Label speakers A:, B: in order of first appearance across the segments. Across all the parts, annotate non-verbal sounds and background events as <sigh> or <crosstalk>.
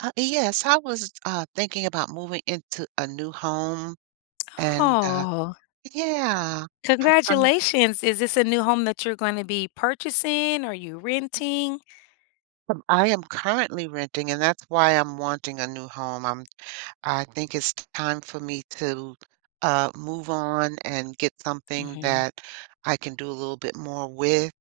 A: Yes, I was, thinking about moving into a new home and
B: Oh,
A: yeah, I'm current
B: congratulations. Is this a new home that you're going to be purchasing? Are you renting?
A: I am currently renting, and that's why I'm wanting a new home. I think it's time for me to, move on and get something
B: Mhm,
A: that I can do a little bit more with.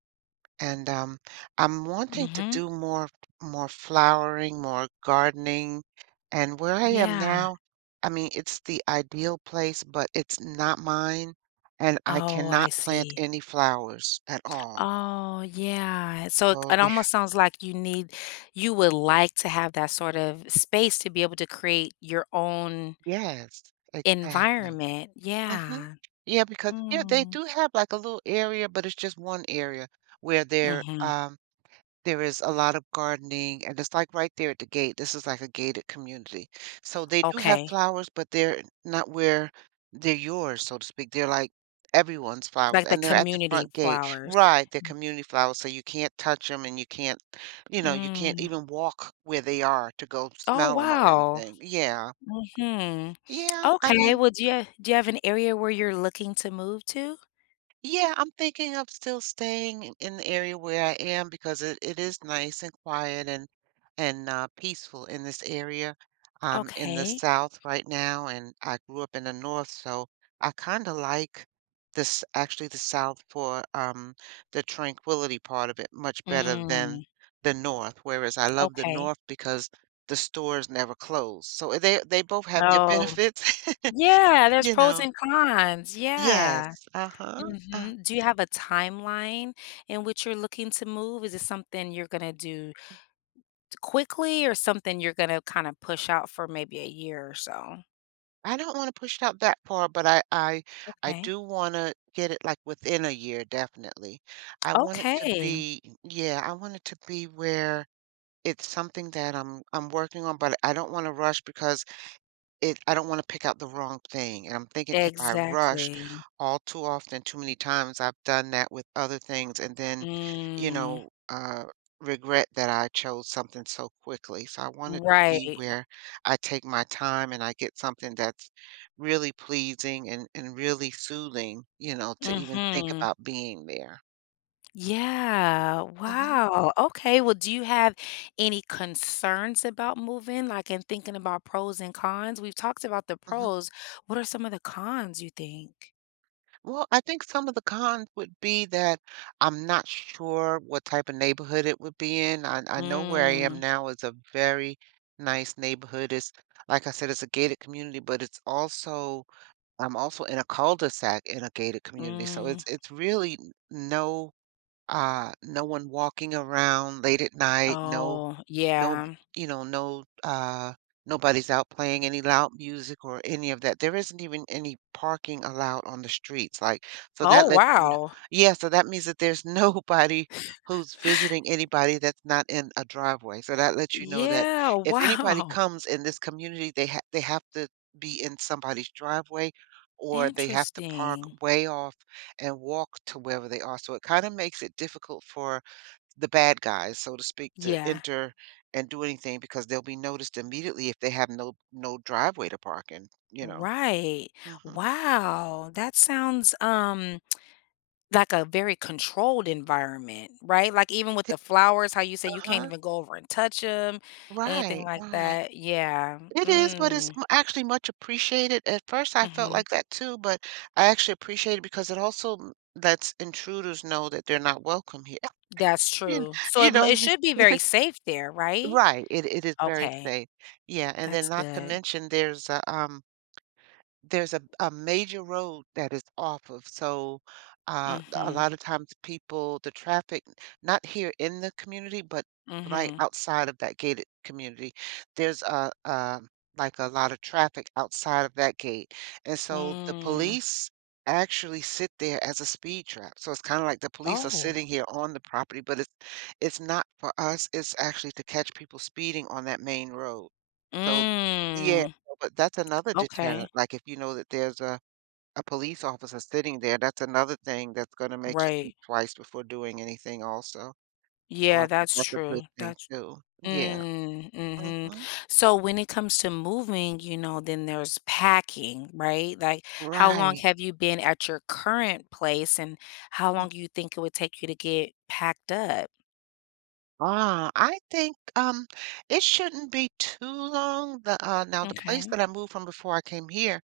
A: And I'm wanting to
B: mhm.
A: do more flowering, more gardening, and where I am
B: Yeah.
A: now, I mean, it's the ideal place, but it's not mine, and I
B: Oh, I
A: cannot plant
B: see.
A: any flowers at all.
B: Oh, yeah. So it
A: So
B: it
A: they
B: almost sounds like you would like to have that sort of space to be able to create your own
A: Yes, exactly.
B: environment.
A: Mhm.
B: Yeah.
A: Yeah, because here they
B: Mm.
A: do have, like, a little area, but it's just one area where they're,
B: Mhm.
A: um There is a lot of gardening, and it's like right there at the gate. This is like a gated community. So they do have
B: Okay.
A: flowers, but they're not where they're yours, so to speak. They're like everyone's flowers,
B: Like the
A: and they're at the
B: community
A: front gate.
B: flowers.
A: Right, they're community flowers, so you can't touch them and you can't, you can't
B: Mm.
A: even walk where they are to go
B: Oh,
A: smell them or
B: wow.
A: anything. Yeah.
B: Mhm.
A: Yeah. I
B: Okay,
A: mean,
B: well, do you have an area where you're looking to move to?
A: yeah, I'm thinking of still staying in the area where I am because it is nice and quiet and peaceful in this area. I'm in the
B: Okay.
A: south right now, and I grew up in the north, so I kind of like this actually the south for the tranquility part of it much better than
B: Mm,
A: the north. Whereas I love the
B: okay.
A: north because the stores never close, so they both have their
B: Oh,
A: benefits, <laughs>
B: yeah, there's
A: you
B: pros
A: know.
B: and cons, yeah.
A: Yes. Uh-huh. Uh-huh.
B: Mhm. Do you have a timeline in which you're looking to move? Is it something you're gonna do quickly or something you're gonna kinda push out for maybe a year or so?
A: I don't wanna push it out that far, but I
B: Okay.
A: do wanna get it, like, within a year, definitely. I want it to
B: Okay.
A: be yeah, I want it to be where it's something that I'm working on, but I don't wanna rush because it I don't wanna pick out the wrong thing, and I'm thinking if I rush,
B: Exactly.
A: all too often, too many times, I've done that with other things and then, you
B: Mm,
A: know, uh, regret that I chose something so quickly. So I want it to be
B: right.
A: where I take my time and I get something that's really pleasing and really soothing, you know, to even think
B: Mhm.
A: about being there.
B: Yeah,
A: Mhm.
B: wow. Okay, well, do you have any concerns about moving, like, in thinking about pros and cons? We've talked about the
A: Mhm.
B: pros. What are some of the cons you think?
A: Well, I think some of the cons would be that I'm not sure what type of neighborhood it would be in. I know where I am
B: Mm,
A: now is a very nice neighborhood. It's like I said, it's a gated community, but it's also I'm also in a cul-de-sac in a gated community. So it's
B: mm.
A: it's really no no one walking around late at night, no
B: Oh,
A: no
B: yeah.
A: you know no uh nobody's out playing any loud music or any of that. There isn't even any parking allowed on the streets, like so
B: Oh,
A: that lets you
B: wow.
A: yeah, so that means that there's <laughs> nobody
B: <laughs>
A: who's visiting anybody that's not in a driveway, so that lets you know that
B: Yeah,
A: if anybody
B: wow.
A: comes in this community they have to be in somebody's driveway or they have to park
B: Interesting.
A: way off and walk to wherever they are, so it kind of makes it difficult for the bad guys, so to speak, to
B: Yeah,
A: enter and do anything because they'll be noticed immediately if they have no driveway to park in, you know.
B: right.
A: Mhm.
B: Wow, that sounds like a very controlled environment, right? Like, even with the flowers, how you say you can't
A: Uh-huh.
B: even go over and touch them, anything
A: Right,
B: like
A: right.
B: that. Yeah.
A: It is, but it's
B: Mm.
A: actually much appreciated. At first, I felt
B: Mhm.
A: like that too, but I actually appreciate it because it also lets intruders know that they're not welcome here. <laughs>
B: That's
A: You, kn-
B: true. So
A: you
B: it m
A: know what I
B: it
A: mean?
B: should be very safe there, right?
A: Right. It is very
B: Okay.
A: safe. Yeah, and then
B: That's
A: not to
B: good.
A: mention there's a. There's a major road that is off of, so, a
B: Mhm.
A: lot of times people the traffic not here in the community, but right
B: Mhm.
A: outside of that gated community, there's like, a lot of traffic outside of that gate, and so the
B: Mm.
A: police actually sit there as a speed trap, so it's kinda like the police are
B: Oh.
A: sitting here on the property, but it's not for us, it's actually to catch people speeding on that main road. So yeah.
B: Mm.
A: But that's another deterrent,
B: Okay.
A: like, if you know that there's a police officer sitting there, that's another thing that's gonna make you think
B: Right.
A: twice before doing anything also. So I
B: Yeah,
A: think
B: that's
A: that's a good
B: true.
A: thing
B: That's
A: too. Yeah,
B: Mm, mhm.
A: mhm.
B: So when it comes to moving, then there's packing, right? Like, how long
A: Right.
B: have you been at your current place, and how
A: mm,
B: long do you think it would take you to get packed up?
A: I think, it shouldn't be too long. Now the place
B: Okay.
A: that I moved from before I came here,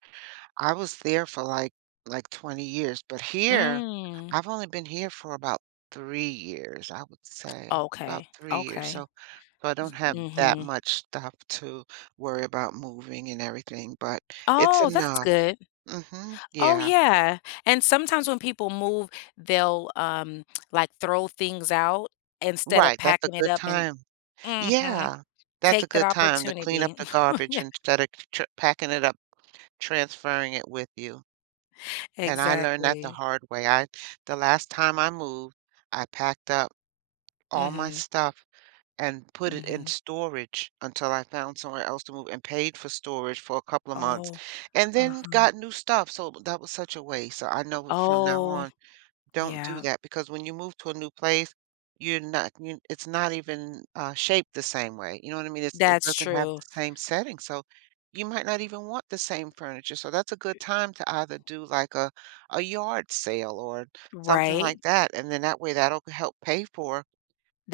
A: I was there for, like, 20 years, but here,
B: Mm.
A: I've only been here for about 3 years, I would say, about
B: Okay,
A: 3 years,
B: okay.
A: so I don't
B: Y
A: have that
B: mhm.
A: much stuff to worry about moving and everything, but it's
B: Oh, that's
A: enough.
B: good.
A: Mhm,
B: Oh,
A: yeah.
B: yeah, and sometimes when people move, they'll, like, throw things out instead of
A: Right, that's a
B: packing it
A: good
B: up and
A: time.
B: Mhm.
A: Yeah, that's a
B: Take that
A: good time to clean up
B: opportunity.
A: the garbage
B: <laughs>
A: instead of tr packing it up, transferring it with you, and I learned that the
B: Exactly.
A: hard way. I The last time I moved, I packed up all my
B: Mhm,
A: stuff and put it in
B: mhm.
A: storage until I found somewhere else to move and paid for storage for a couple of months
B: Oh,
A: and then
B: uh-huh.
A: got new stuff. So that was such a waste. So I know from now
B: Oh,
A: on, don't do
B: yeah,
A: that because when you move to a new place, you're not, you, it's not even shaped the same way. You know what I mean? It
B: that's
A: doesn't have
B: true,
A: the same setting. So you might not even want the same furniture. So that's a good time to either do like a yard sale or something
B: right?
A: like that. And then that way that'll help pay for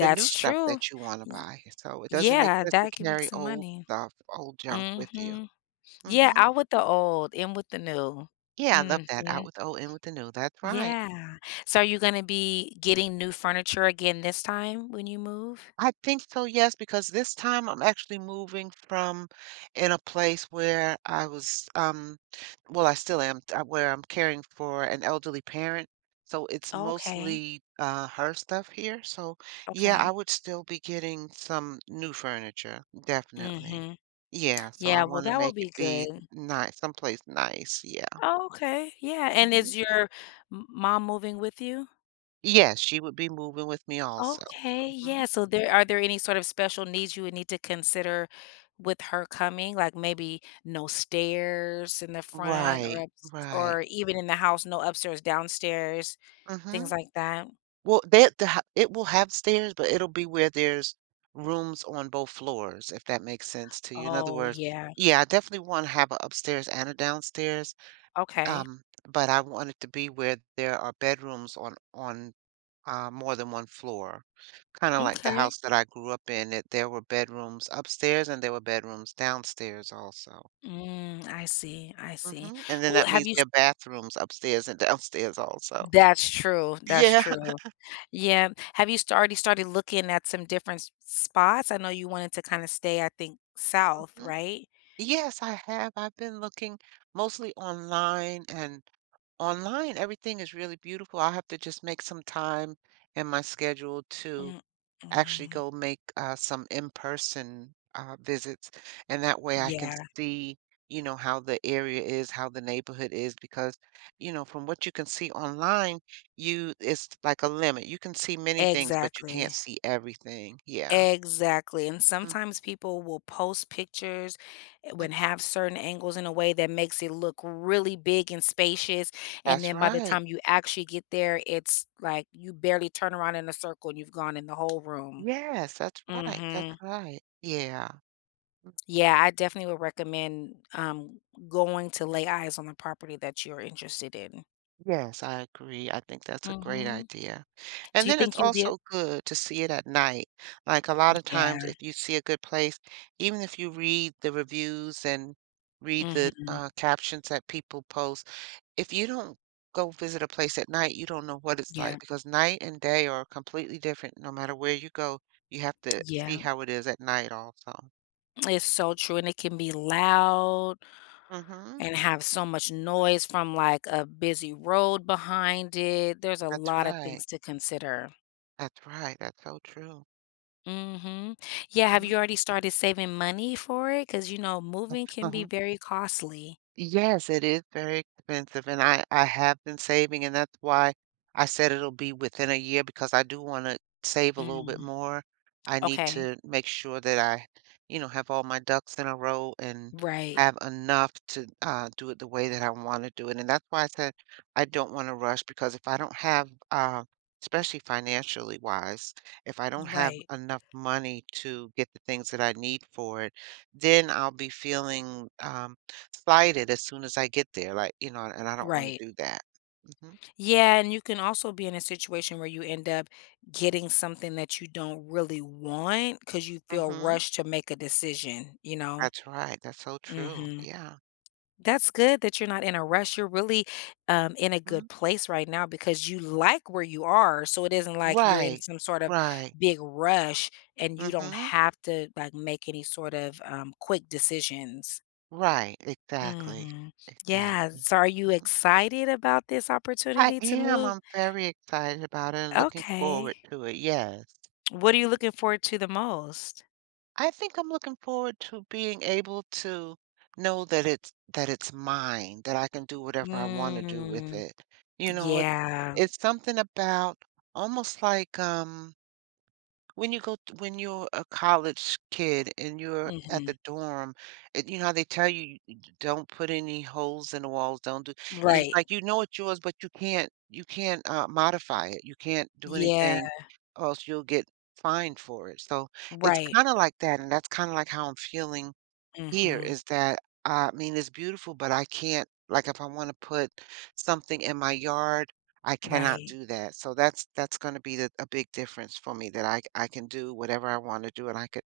A: the new stuff
B: true.
A: that you wanna
B: Y
A: buy, so it doesn't make
B: yeah,
A: sense to
B: that can make
A: carry
B: some
A: old
B: money.
A: stuff, old junk with you.
B: Mhm. Yeah,
A: Mhm.
B: out with the old, in with the new.
A: Yeah, I love that, out
B: Mhm.
A: with old, in with the new, that's right.
B: Yeah. So, are you gonna be getting new furniture again this time when you move?
A: I think so, yes, because this time I'm actually moving from in a place where I was, well, I still am, where I'm caring for an elderly parent. So it's
B: Okay,
A: mostly her stuff here. So yeah, I
B: okay.
A: would still be getting some new furniture, definitely.
B: Mhm.
A: Yeah, so I
B: Yeah, well,
A: want to
B: that would
A: make
B: be
A: it be
B: good.
A: nice, someplace nice. Yeah.
B: Oh, okay, yeah, and
A: Hmm.
B: is your m mom moving with you?
A: Yes, she would be moving with me also.
B: Okay,
A: Hmm.
B: yeah, so there any sort of special needs you would need to consider with her coming? Like maybe no stairs in the front or
A: Right,
B: ups
A: right.
B: or even in the house, no upstairs, downstairs,
A: Hmm.
B: things like that?
A: Well, that the ho it will have stairs, but it'll be where there's rooms on both floors, if that makes sense to you. In other
B: Oh,
A: words,
B: yeah.
A: yeah, I definitely wanna have a upstairs and a downstairs,
B: Okay.
A: um, but I want it to be where there are bedrooms on, more than one floor. Kinda like the
B: Okay.
A: house that I grew up in, it there were bedrooms upstairs and there were bedrooms downstairs also.
B: Mm, I see, I see.
A: Mhm, and then
B: Well,
A: that
B: have
A: means
B: you s
A: there are bathrooms upstairs and <laughs> downstairs also.
B: That's true, that's
A: Yeah.
B: true. Yeah. Have you st already started looking at some different s spots? I know you wanted to kinda stay, I think, south,
A: <laughs>
B: right?
A: Yes, I have. I've been looking mostly online, and online everything is really beautiful. I'll have to just make some time in my schedule to
B: Mm,
A: actually
B: mm.
A: go make some in-person visits, and that way I can
B: Yeah,
A: see, you know, how the area is, how the neighborhood is, because, you know, from what you can see online, you it's like a limit. You can see many things, but you can't
B: exactly.
A: see everything. Yeah.
B: Exactly, and
A: Mhm.
B: sometimes people will post pictures when have certain angles in a way that makes it look really big and spacious, and
A: That's
B: then by the
A: right.
B: time you actually get there, it's like you barely turn around in a circle and you've gone in the whole room.
A: Yes, that's right, that's
B: Mhm.
A: right. Yeah.
B: Yeah, I definitely would recommend, going to lay eyes on the property that you're interested in.
A: Yes, I agree. I think that's a great
B: Mhm.
A: idea.
B: Do
A: And
B: you
A: then
B: think
A: it's
B: you'll be a
A: also good to see it at night. Like, a lot of times,
B: Yeah.
A: if you see a good place, even if you read the reviews and read the,
B: Mhm.
A: captions that people post, if you don't go visit a place at night, you don't know what it's
B: Yeah.
A: like because night and day are completely different no matter where you go. You have to see
B: Yeah.
A: how it is at night also.
B: It's so true, and it can be loud
A: Mhm.
B: and have so much noise from, like, a busy road behind it. There's a
A: That's
B: lot of
A: right.
B: things to consider.
A: That's right, that's so true.
B: Mhm. Yeah, have you already started saving money for it? Because moving can be
A: Uh-huh.
B: very costly.
A: Yes, it is very expensive, and I have been saving, and that's why I said it'll be within a year because I do want to save a little bit
B: Mm,
A: more. I need
B: okay.
A: to make sure that I, you know, have all my ducks in a row and
B: Right.
A: have enough to do it the way that I want to do it. And that's why I said I don't want to rush because if I don't have, especially financially wise, if I don't have
B: Right.
A: enough. Slide it as soon as I get there, like, you know, and I don't wanna
B: Right.
A: do that. Mhm.
B: Yeah, and you can also be in a situation where you end up getting something that you don't really want because you feel
A: Mhm.
B: rushed to make a decision, you know?
A: That's right, that's so true,
B: Mhm.
A: yeah.
B: That's good that you're not in a rush. You're really in a good
A: Mhm.
B: place right now because you like where you are. So it isn't like you're in
A: Right,
B: some sort of
A: right.
B: big rush and you don't
A: Mhm.
B: have to like make any sort of quick decisions.
A: Right, exactly,
B: Hmm. Yeah.
A: exactly.
B: So are you
A: Mhm.
B: excited about this
A: I
B: opportunity to
A: am,
B: move?
A: I'm very excited about it and looking forward
B: Okay.
A: to it, yes.
B: What are you looking forward to the most?
A: I think I'm looking forward to being able to know that it's mine, that I can do whatever I want to do with
B: Mm,
A: it. You know, it,
B: yeah.
A: it's something about almost like when you go t when you're a college kid and you're at
B: Hmm.
A: the dorm, and you know how they tell you, you don't put any holes in the walls, don't do you just
B: Right.
A: like, you know it's yours, but you can't, modify it. You can't do
B: Yeah.
A: anything or else you'll get fined for it. So, it's
B: Right.
A: kinda like that, and that's kinda like how I'm feeling here
B: Hmm.
A: is that I mean, it's beautiful, but I can't, like, if I want to put something in my yard, I cannot
B: Right.
A: do that. So that's going to be a big difference for me, that I can do whatever I want to do, and I could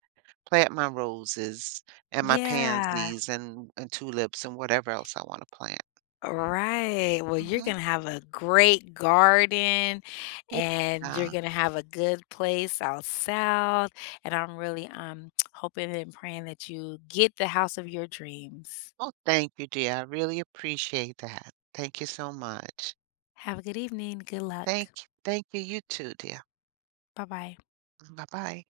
A: plant my roses and my
B: Yeah,
A: pansies and tulips and whatever else I want to plant.
B: right. Well, you're
A: Hmm.
B: gonna have a great garden and you're
A: Yeah.
B: gonna have a good place out south. And I'm really <tsk> hoping and praying that you get the house of your dreams.
A: Oh, thank you, dear. I really appreciate that. Thank you so much.
B: Have a good evening. Good
A: Thank
B: luck.
A: Thank you. You too, dear.
B: Bye bye.
A: Bye bye.